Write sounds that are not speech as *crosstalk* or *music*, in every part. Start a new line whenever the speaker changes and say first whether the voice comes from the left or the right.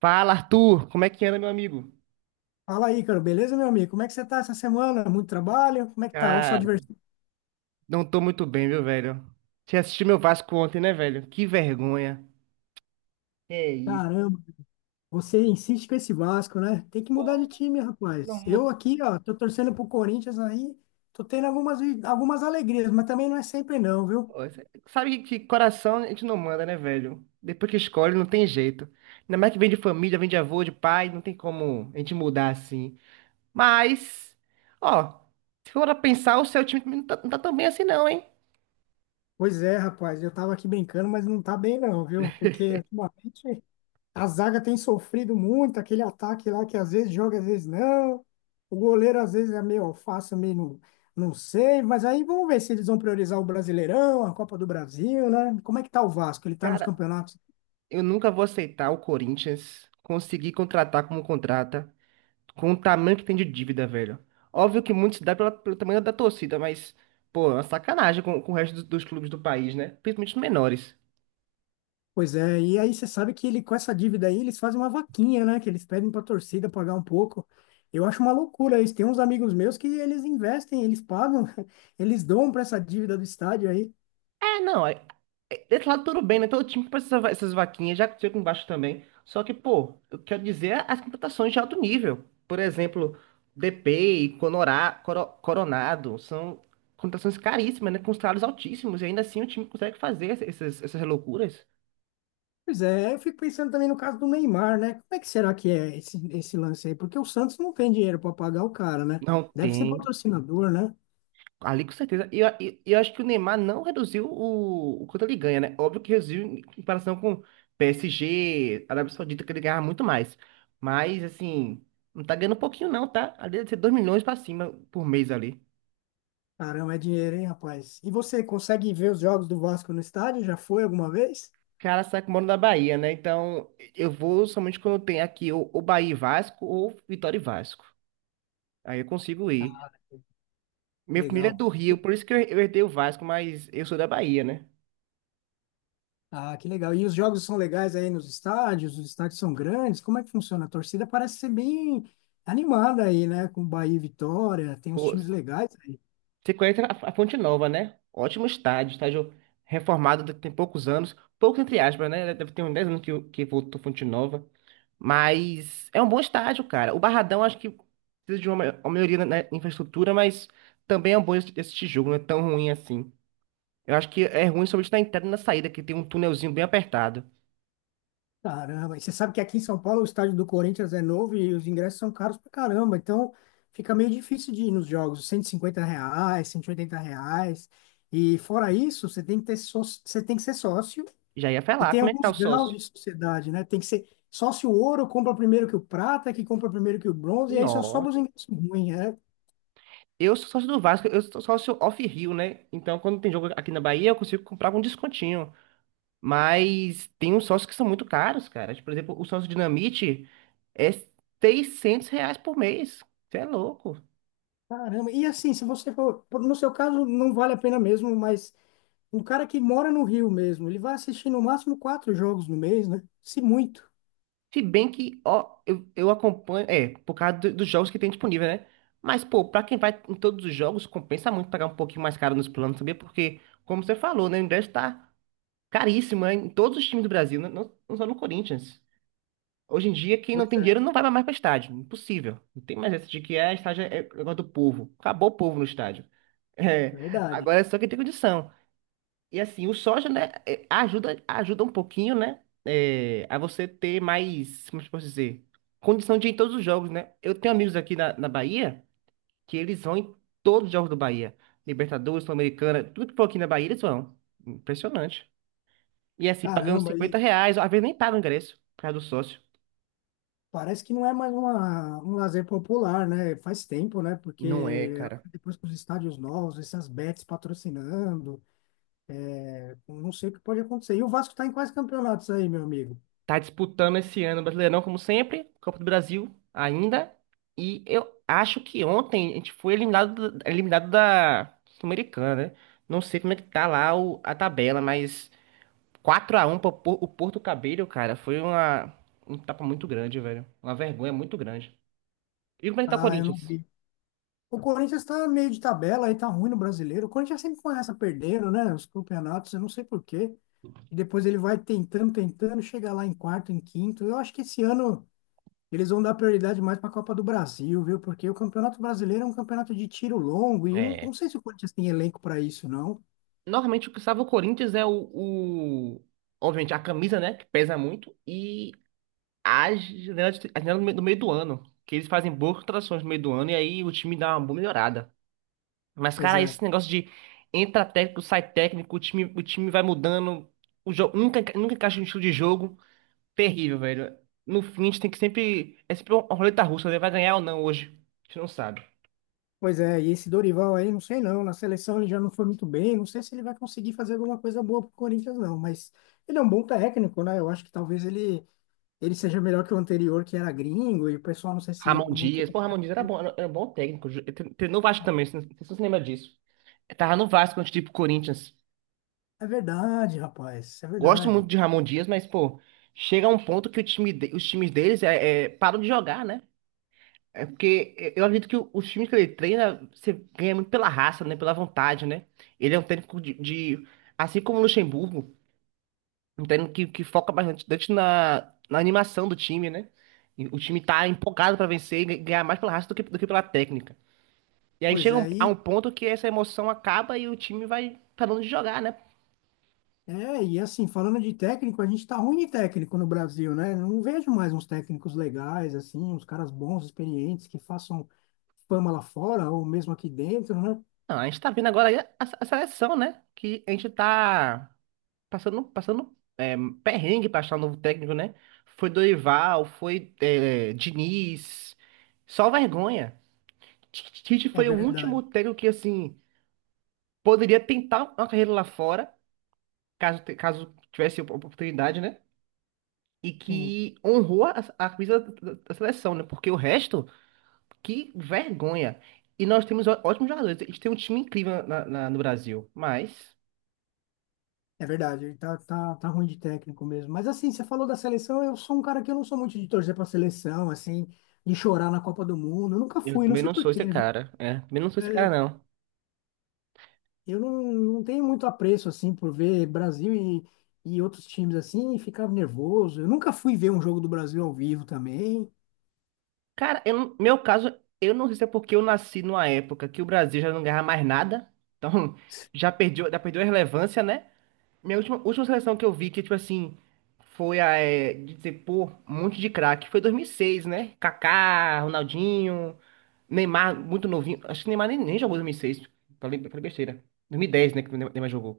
right: Fala, Arthur! Como é que anda, meu amigo?
left: Fala aí, cara, beleza, meu amigo? Como é que você tá essa semana? Muito trabalho? Como é que tá? Ou só
right: Cara,
left: diversão?
right: não tô muito bem, viu, velho? Você assistiu meu Vasco ontem, né, velho? Que vergonha. É isso.
left: Caramba, você insiste com esse Vasco, né? Tem que mudar de
right: Pô,
left: time,
right: não,
left: rapaz. Eu
right: não-
left: aqui, ó, tô torcendo pro Corinthians aí, tô tendo algumas alegrias, mas também não é sempre não, viu?
right: Sabe que coração a gente não manda, né, velho? Depois que escolhe, não tem jeito. Ainda mais que vem de família, vem de avô, de pai, não tem como a gente mudar assim. Mas, ó, se for pra pensar, o seu time não tá tão bem assim, não, hein?
left: Pois é, rapaz, eu tava aqui brincando, mas não tá bem não, viu? Porque ultimamente a zaga tem sofrido muito, aquele ataque lá que às vezes joga, às vezes não. O goleiro às vezes é meio alface, meio não, não sei. Mas aí vamos ver se eles vão priorizar o Brasileirão, a Copa do Brasil, né? Como é que tá o Vasco? Ele tá nos
right: Cara,
left: campeonatos?
right: eu nunca vou aceitar o Corinthians conseguir contratar como contrata, com o tamanho que tem de dívida, velho. Óbvio que muito se dá pelo tamanho da torcida, mas, pô, é uma sacanagem com o resto dos clubes do país, né? Principalmente os menores.
left: Pois é, e aí você sabe que ele com essa dívida aí, eles fazem uma vaquinha, né? Que eles pedem pra torcida pagar um pouco. Eu acho uma loucura isso. Tem uns amigos meus que eles investem, eles pagam, *laughs* eles dão pra essa dívida do estádio aí.
right: É, não, é, é- Desse lado tudo bem, né? Todo time que precisa essas vaquinhas, já aconteceu com o Vasco também. Só que, pô, eu quero dizer é as contratações de alto nível. Por exemplo, DP, Conorá, Coronado, são contratações caríssimas, né? Com salários altíssimos, e ainda assim o time consegue fazer essas loucuras.
left: Pois é, eu fico pensando também no caso do Neymar, né? Como é que será que é esse lance aí? Porque o Santos não tem dinheiro para pagar o cara, né?
right: Não
left: Deve ser
right: tem.
left: patrocinador, né?
right: Ali com certeza. E eu acho que o Neymar não reduziu o quanto ele ganha, né? Óbvio que reduziu em comparação com PSG, Arábia Saudita, que ele ganhava muito mais. Mas, assim, não tá ganhando pouquinho, não, tá? Ali deve ser 2 milhões pra cima por mês ali.
left: Caramba, é dinheiro, hein, rapaz? E você consegue ver os jogos do Vasco no estádio? Já foi alguma vez?
right: Cara, sabe que eu moro na Bahia, né? Então, eu vou somente quando tem aqui ou Bahia e Vasco ou Vitória e Vasco. Aí eu consigo ir.
left: Ah,
right: Minha família é
left: legal.
right: do Rio, por isso que eu herdei o Vasco, mas eu sou da Bahia, né?
left: Ah, que legal. E os jogos são legais aí nos estádios? Os estádios são grandes? Como é que funciona? A torcida parece ser bem animada aí, né? Com Bahia e Vitória, tem uns
right: Pô,
left: times legais.
right: você conhece a Fonte Nova, né? Ótimo estádio, estádio reformado tem poucos anos, poucos entre aspas, né? Deve ter uns 10 anos que, que voltou Fonte Nova. Mas é um bom estádio, cara. O Barradão acho que precisa de uma, uma melhoria na infraestrutura, mas também é um bom esse tijolo, não é tão ruim assim. Eu acho que é ruim somente na entrada e na saída, que tem um túnelzinho bem apertado.
left: Caramba, e você sabe que aqui em São Paulo o estádio do Corinthians é novo e os ingressos são caros pra caramba, então fica meio difícil de ir nos jogos, R$ 150, R$ 180, e fora isso, você tem que ter sócio, você tem que ser sócio,
right: Já ia
left: e
right: falar,
left: tem
right: como é que tá
left: alguns
right: o
left: graus
right: sócio?
left: de sociedade, né? Tem que ser sócio ouro, compra primeiro que o prata, que compra primeiro que o bronze, e aí só sobra
right: Nossa.
left: os ingressos ruins, né?
right: Eu sou sócio do Vasco, eu sou sócio off-Rio, né? Então, quando tem jogo aqui na Bahia, eu consigo comprar com descontinho. Mas tem uns sócios que são muito caros, cara. Tipo, por exemplo, o sócio Dinamite é R$ 600 por mês. Você é louco.
left: Caramba, e assim, se você for, no seu caso não vale a pena mesmo, mas um cara que mora no Rio mesmo, ele vai assistir no máximo 4 jogos no mês, né? Se muito.
right: Se bem que, ó, eu acompanho, é, por causa dos jogos que tem disponível, né? Mas, pô, pra quem vai em todos os jogos, compensa muito pagar um pouquinho mais caro nos planos, sabia? Porque, como você falou, né, o ingresso tá caríssimo, né, em todos os times do Brasil, não só no Corinthians. Hoje em dia, quem não
left: Pois
right: tem dinheiro
left: é,
right: não vai mais para estádio. Impossível. Não tem mais essa de que é estádio é negócio do povo. Acabou o povo no estádio. *laughs*
left: é
right: É,
left: verdade.
right: agora é só quem tem condição. E assim, o soja, né, é, ajuda um pouquinho, né, é, a você ter mais, como eu posso dizer, condição de ir em todos os jogos, né? Eu tenho amigos aqui na Bahia que eles vão em todos os jogos do Bahia. Libertadores, Sul-Americana, tudo que for aqui na Bahia eles vão. Impressionante. E assim, pagando
left: Caramba,
right: 50
left: e
right: reais, às vezes nem paga o ingresso, por causa do sócio.
left: parece que não é mais um lazer popular, né? Faz tempo, né?
right: Não é,
left: Porque
right: cara.
left: depois com os estádios novos, essas bets patrocinando, não sei o que pode acontecer. E o Vasco tá em quais campeonatos aí, meu amigo?
right: Tá disputando esse ano o Brasileirão, como sempre, Copa do Brasil ainda. E eu acho que ontem a gente foi eliminado, eliminado da Sul-Americana, né? Não sei como é que tá lá a tabela, mas 4-1 pro o Porto Cabello, cara, foi uma, um tapa muito grande, velho. Uma vergonha muito grande. E como é que tá o
left: Ah, eu não
right: Corinthians?
left: vi. O Corinthians tá meio de tabela aí, tá ruim no brasileiro. O Corinthians sempre começa perdendo, né? Os campeonatos, eu não sei por quê. E depois ele vai tentando, tentando, chega lá em quarto, em quinto. Eu acho que esse ano eles vão dar prioridade mais para a Copa do Brasil, viu? Porque o Campeonato Brasileiro é um campeonato de tiro longo e eu
right: É.
left: não sei se o Corinthians tem elenco para isso, não.
right: Normalmente o que salva o Corinthians é o- obviamente, a camisa, né? Que pesa muito. E a janela, a janela do meio do ano. Que eles fazem boas contratações no meio do ano e aí o time dá uma boa melhorada. Mas,
left: Pois
right: cara,
left: é.
right: esse negócio de entra técnico, sai técnico, o time vai mudando, o jogo nunca, nunca encaixa no estilo de jogo. Terrível, velho. No fim, a gente tem que sempre. É sempre uma roleta russa, né? Vai ganhar ou não hoje? A gente não sabe.
left: Pois é, e esse Dorival aí, não sei não, na seleção ele já não foi muito bem, não sei se ele vai conseguir fazer alguma coisa boa pro Corinthians não, mas ele é um bom técnico, né? Eu acho que talvez ele seja melhor que o anterior, que era gringo, e o pessoal não sei se ia
right: Ramon
left: muito.
right: Dias. Pô, Ramon Dias era bom, era um bom técnico. Ele treinou o Vasco também, você não se lembra disso. Tava no Vasco antes de ir pro Corinthians.
left: É verdade, rapaz, é
right: Gosto muito
left: verdade.
right: de Ramon Dias, mas, pô, chega um ponto que o time os times deles param de jogar, né? É porque eu acredito que os times que ele treina, você ganha muito pela raça, né? Pela vontade, né? Ele é um técnico assim como o Luxemburgo, um técnico que foca bastante na animação do time, né? E o time tá empolgado pra vencer e ganhar mais pela raça do que pela técnica. E aí
left: Pois
right: chega
left: é,
right: a um
left: e
right: ponto que essa emoção acaba e o time vai parando de jogar, né?
left: é, e assim, falando de técnico, a gente tá ruim de técnico no Brasil, né? Não vejo mais uns técnicos legais, assim, uns caras bons, experientes, que façam fama lá fora ou mesmo aqui dentro, né?
right: Não, a gente tá vendo agora a seleção, né? Que a gente tá passando, passando perrengue para achar um novo técnico, né? Foi Dorival, foi Diniz, só vergonha. Tite
left: É
right: foi o
left: verdade,
right: último técnico que, assim, poderia tentar uma carreira lá fora, caso, caso tivesse oportunidade, né? E
left: sim,
right: que honrou a camisa da seleção, né? Porque o resto, que vergonha. E nós temos ótimos jogadores. A gente tem um time incrível no Brasil. Mas
left: é verdade, ele tá ruim de técnico mesmo. Mas assim, você falou da seleção, eu sou um cara que eu não sou muito de torcer pra seleção, assim, de chorar na Copa do Mundo, eu nunca
right: eu
left: fui, não
right: também
left: sei
right: não
left: por
right: sou
left: quê,
right: esse
left: viu?
right: cara, né? Também não sou esse
left: É,
right: cara.
left: eu não tenho muito apreço, assim, por ver Brasil e outros times assim, e ficava nervoso. Eu nunca fui ver um jogo do Brasil ao vivo também.
right: Cara, eu, não- meu caso, eu não sei se é porque eu nasci numa época que o Brasil já não ganhava mais nada, *laughs* então já perdeu a relevância, né? Minha última seleção que eu vi que, tipo assim, foi a, é, de dizer, pô, um monte de craque, foi 2006, né? Kaká, Ronaldinho, Neymar, muito novinho. Acho que Neymar nem jogou em 2006. Falei, falei besteira. 2010, né? Que o Neymar jogou.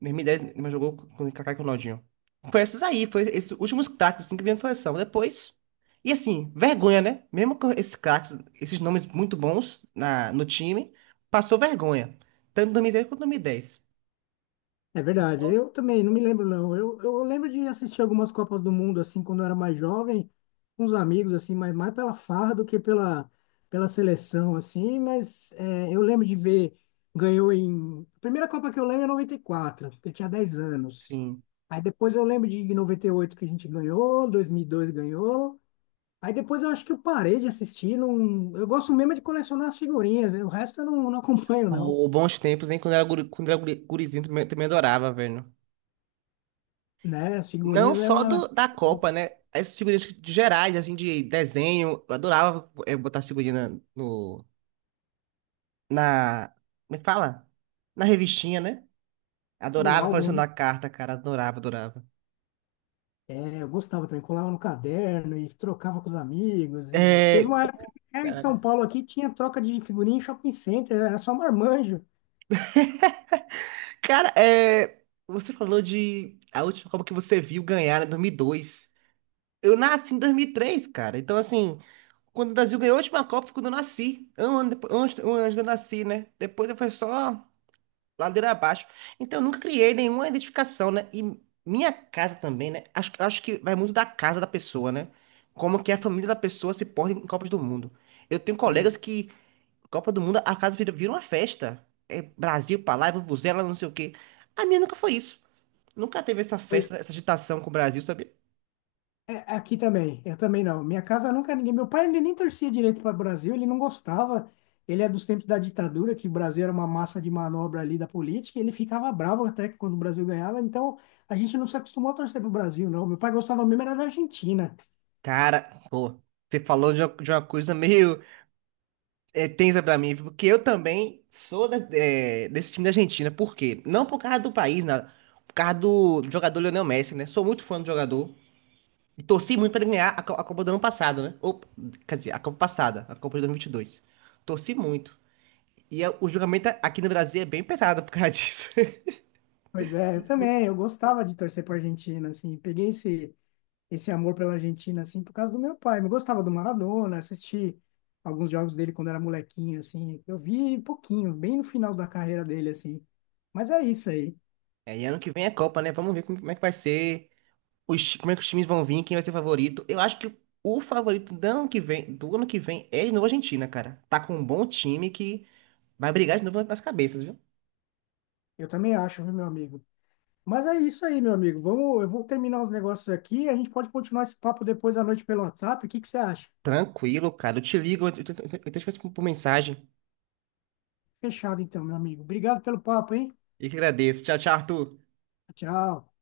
right: 2010, Neymar jogou com o Kaká e com o Ronaldinho. Foi esses aí, foi esses últimos craques assim, que vieram na seleção. Depois. E assim, vergonha, né? Mesmo com esses craques, esses nomes muito bons na, no time, passou vergonha. Tanto em 2010 quanto em 2010.
left: É verdade, eu também não me lembro, não. Eu lembro de assistir algumas Copas do Mundo, assim, quando eu era mais jovem, com os amigos, assim, mas mais pela farra do que pela seleção, assim. Mas é, eu lembro de ver, ganhou em. A primeira Copa que eu lembro é 94, porque eu tinha 10 anos.
right: Sim.
left: Aí depois eu lembro de 98 que a gente ganhou, 2002 ganhou. Aí depois eu acho que eu parei de assistir. Não... Eu gosto mesmo é de colecionar as figurinhas. O resto eu não acompanho, não.
right: Pô, bons tempos, hein? Quando era, guri, quando era gurizinho, também, também adorava, velho.
left: Né? As
right: Não
left: figurinhas é
right: só
left: uma
right: da Copa, né? As figurinhas de gerais, assim, de desenho. Eu adorava botar as figurinhas na- no, na. Me fala? Na revistinha, né?
left: do
right: Adorava
left: álbum, né?
right: colecionar carta, cara. Adorava, adorava.
left: É, eu gostava também, colava no caderno e trocava com os amigos. E teve
right: É.
left: uma
right: Pô,
left: época que, é, em São
right: Cara,
left: Paulo aqui tinha troca de figurinha em shopping center, era só marmanjo.
right: cara, é. Você falou de a última Copa que você viu ganhar, né? 2002. Eu nasci em 2003, cara. Então, assim, quando o Brasil ganhou a última Copa, foi quando eu nasci. Um ano depois, um ano antes de eu nasci, né? Depois foi só. Ladeira abaixo. Então, eu nunca criei nenhuma identificação, né? E minha casa também, né? Acho que vai muito da casa da pessoa, né? Como que a família da pessoa se porta em Copas do Mundo. Eu tenho colegas que, Copa do Mundo, a casa vira uma festa. É Brasil pra lá, é vuvuzela, não sei o quê. A minha nunca foi isso. Nunca teve essa
left: Foi-
right: festa, essa agitação com o Brasil, sabe?
left: É, aqui também, eu também não. Minha casa nunca ninguém. Meu pai ele nem torcia direito para o Brasil, ele não gostava. Ele é dos tempos da ditadura, que o Brasil era uma massa de manobra ali da política, e ele ficava bravo até que quando o Brasil ganhava. Então a gente não se acostumou a torcer para o Brasil, não. Meu pai gostava mesmo era da Argentina.
right: Cara, pô, você falou de uma coisa meio é tensa pra mim, porque eu também sou é, desse time da Argentina. Por quê? Não por causa do país, nada. Por causa do jogador Lionel Messi, né? Sou muito fã do jogador. E torci muito pra ele ganhar a, a Copa do ano passado, né? Ou, quer dizer, a Copa passada, a Copa de 2022. Torci muito. O julgamento aqui no Brasil é bem pesado por causa disso. *laughs*
left: Pois é, eu também, eu gostava de torcer para Argentina, assim, peguei esse amor pela Argentina, assim, por causa do meu pai. Eu gostava do Maradona, assisti alguns jogos dele quando era molequinho, assim. Eu vi pouquinho, bem no final da carreira dele, assim. Mas é isso aí.
right: É, e ano que vem é Copa, né? Vamos ver como, como é que vai ser, os, como é que os times vão vir, quem vai ser favorito. Eu acho que o favorito do ano que vem, do ano que vem é de novo a Argentina, cara. Tá com um bom time que vai brigar de novo nas cabeças, viu?
left: Eu também acho, viu, meu amigo? Mas é isso aí, meu amigo. Vamos, eu vou terminar os negócios aqui. E a gente pode continuar esse papo depois à noite pelo WhatsApp. O que que você acha?
right: Tranquilo, cara. Eu te ligo, eu te escrevo por mensagem.
left: Fechado, então, meu amigo. Obrigado pelo papo, hein?
right: E que agradeço. Tchau, tchau, Arthur.
left: Tchau.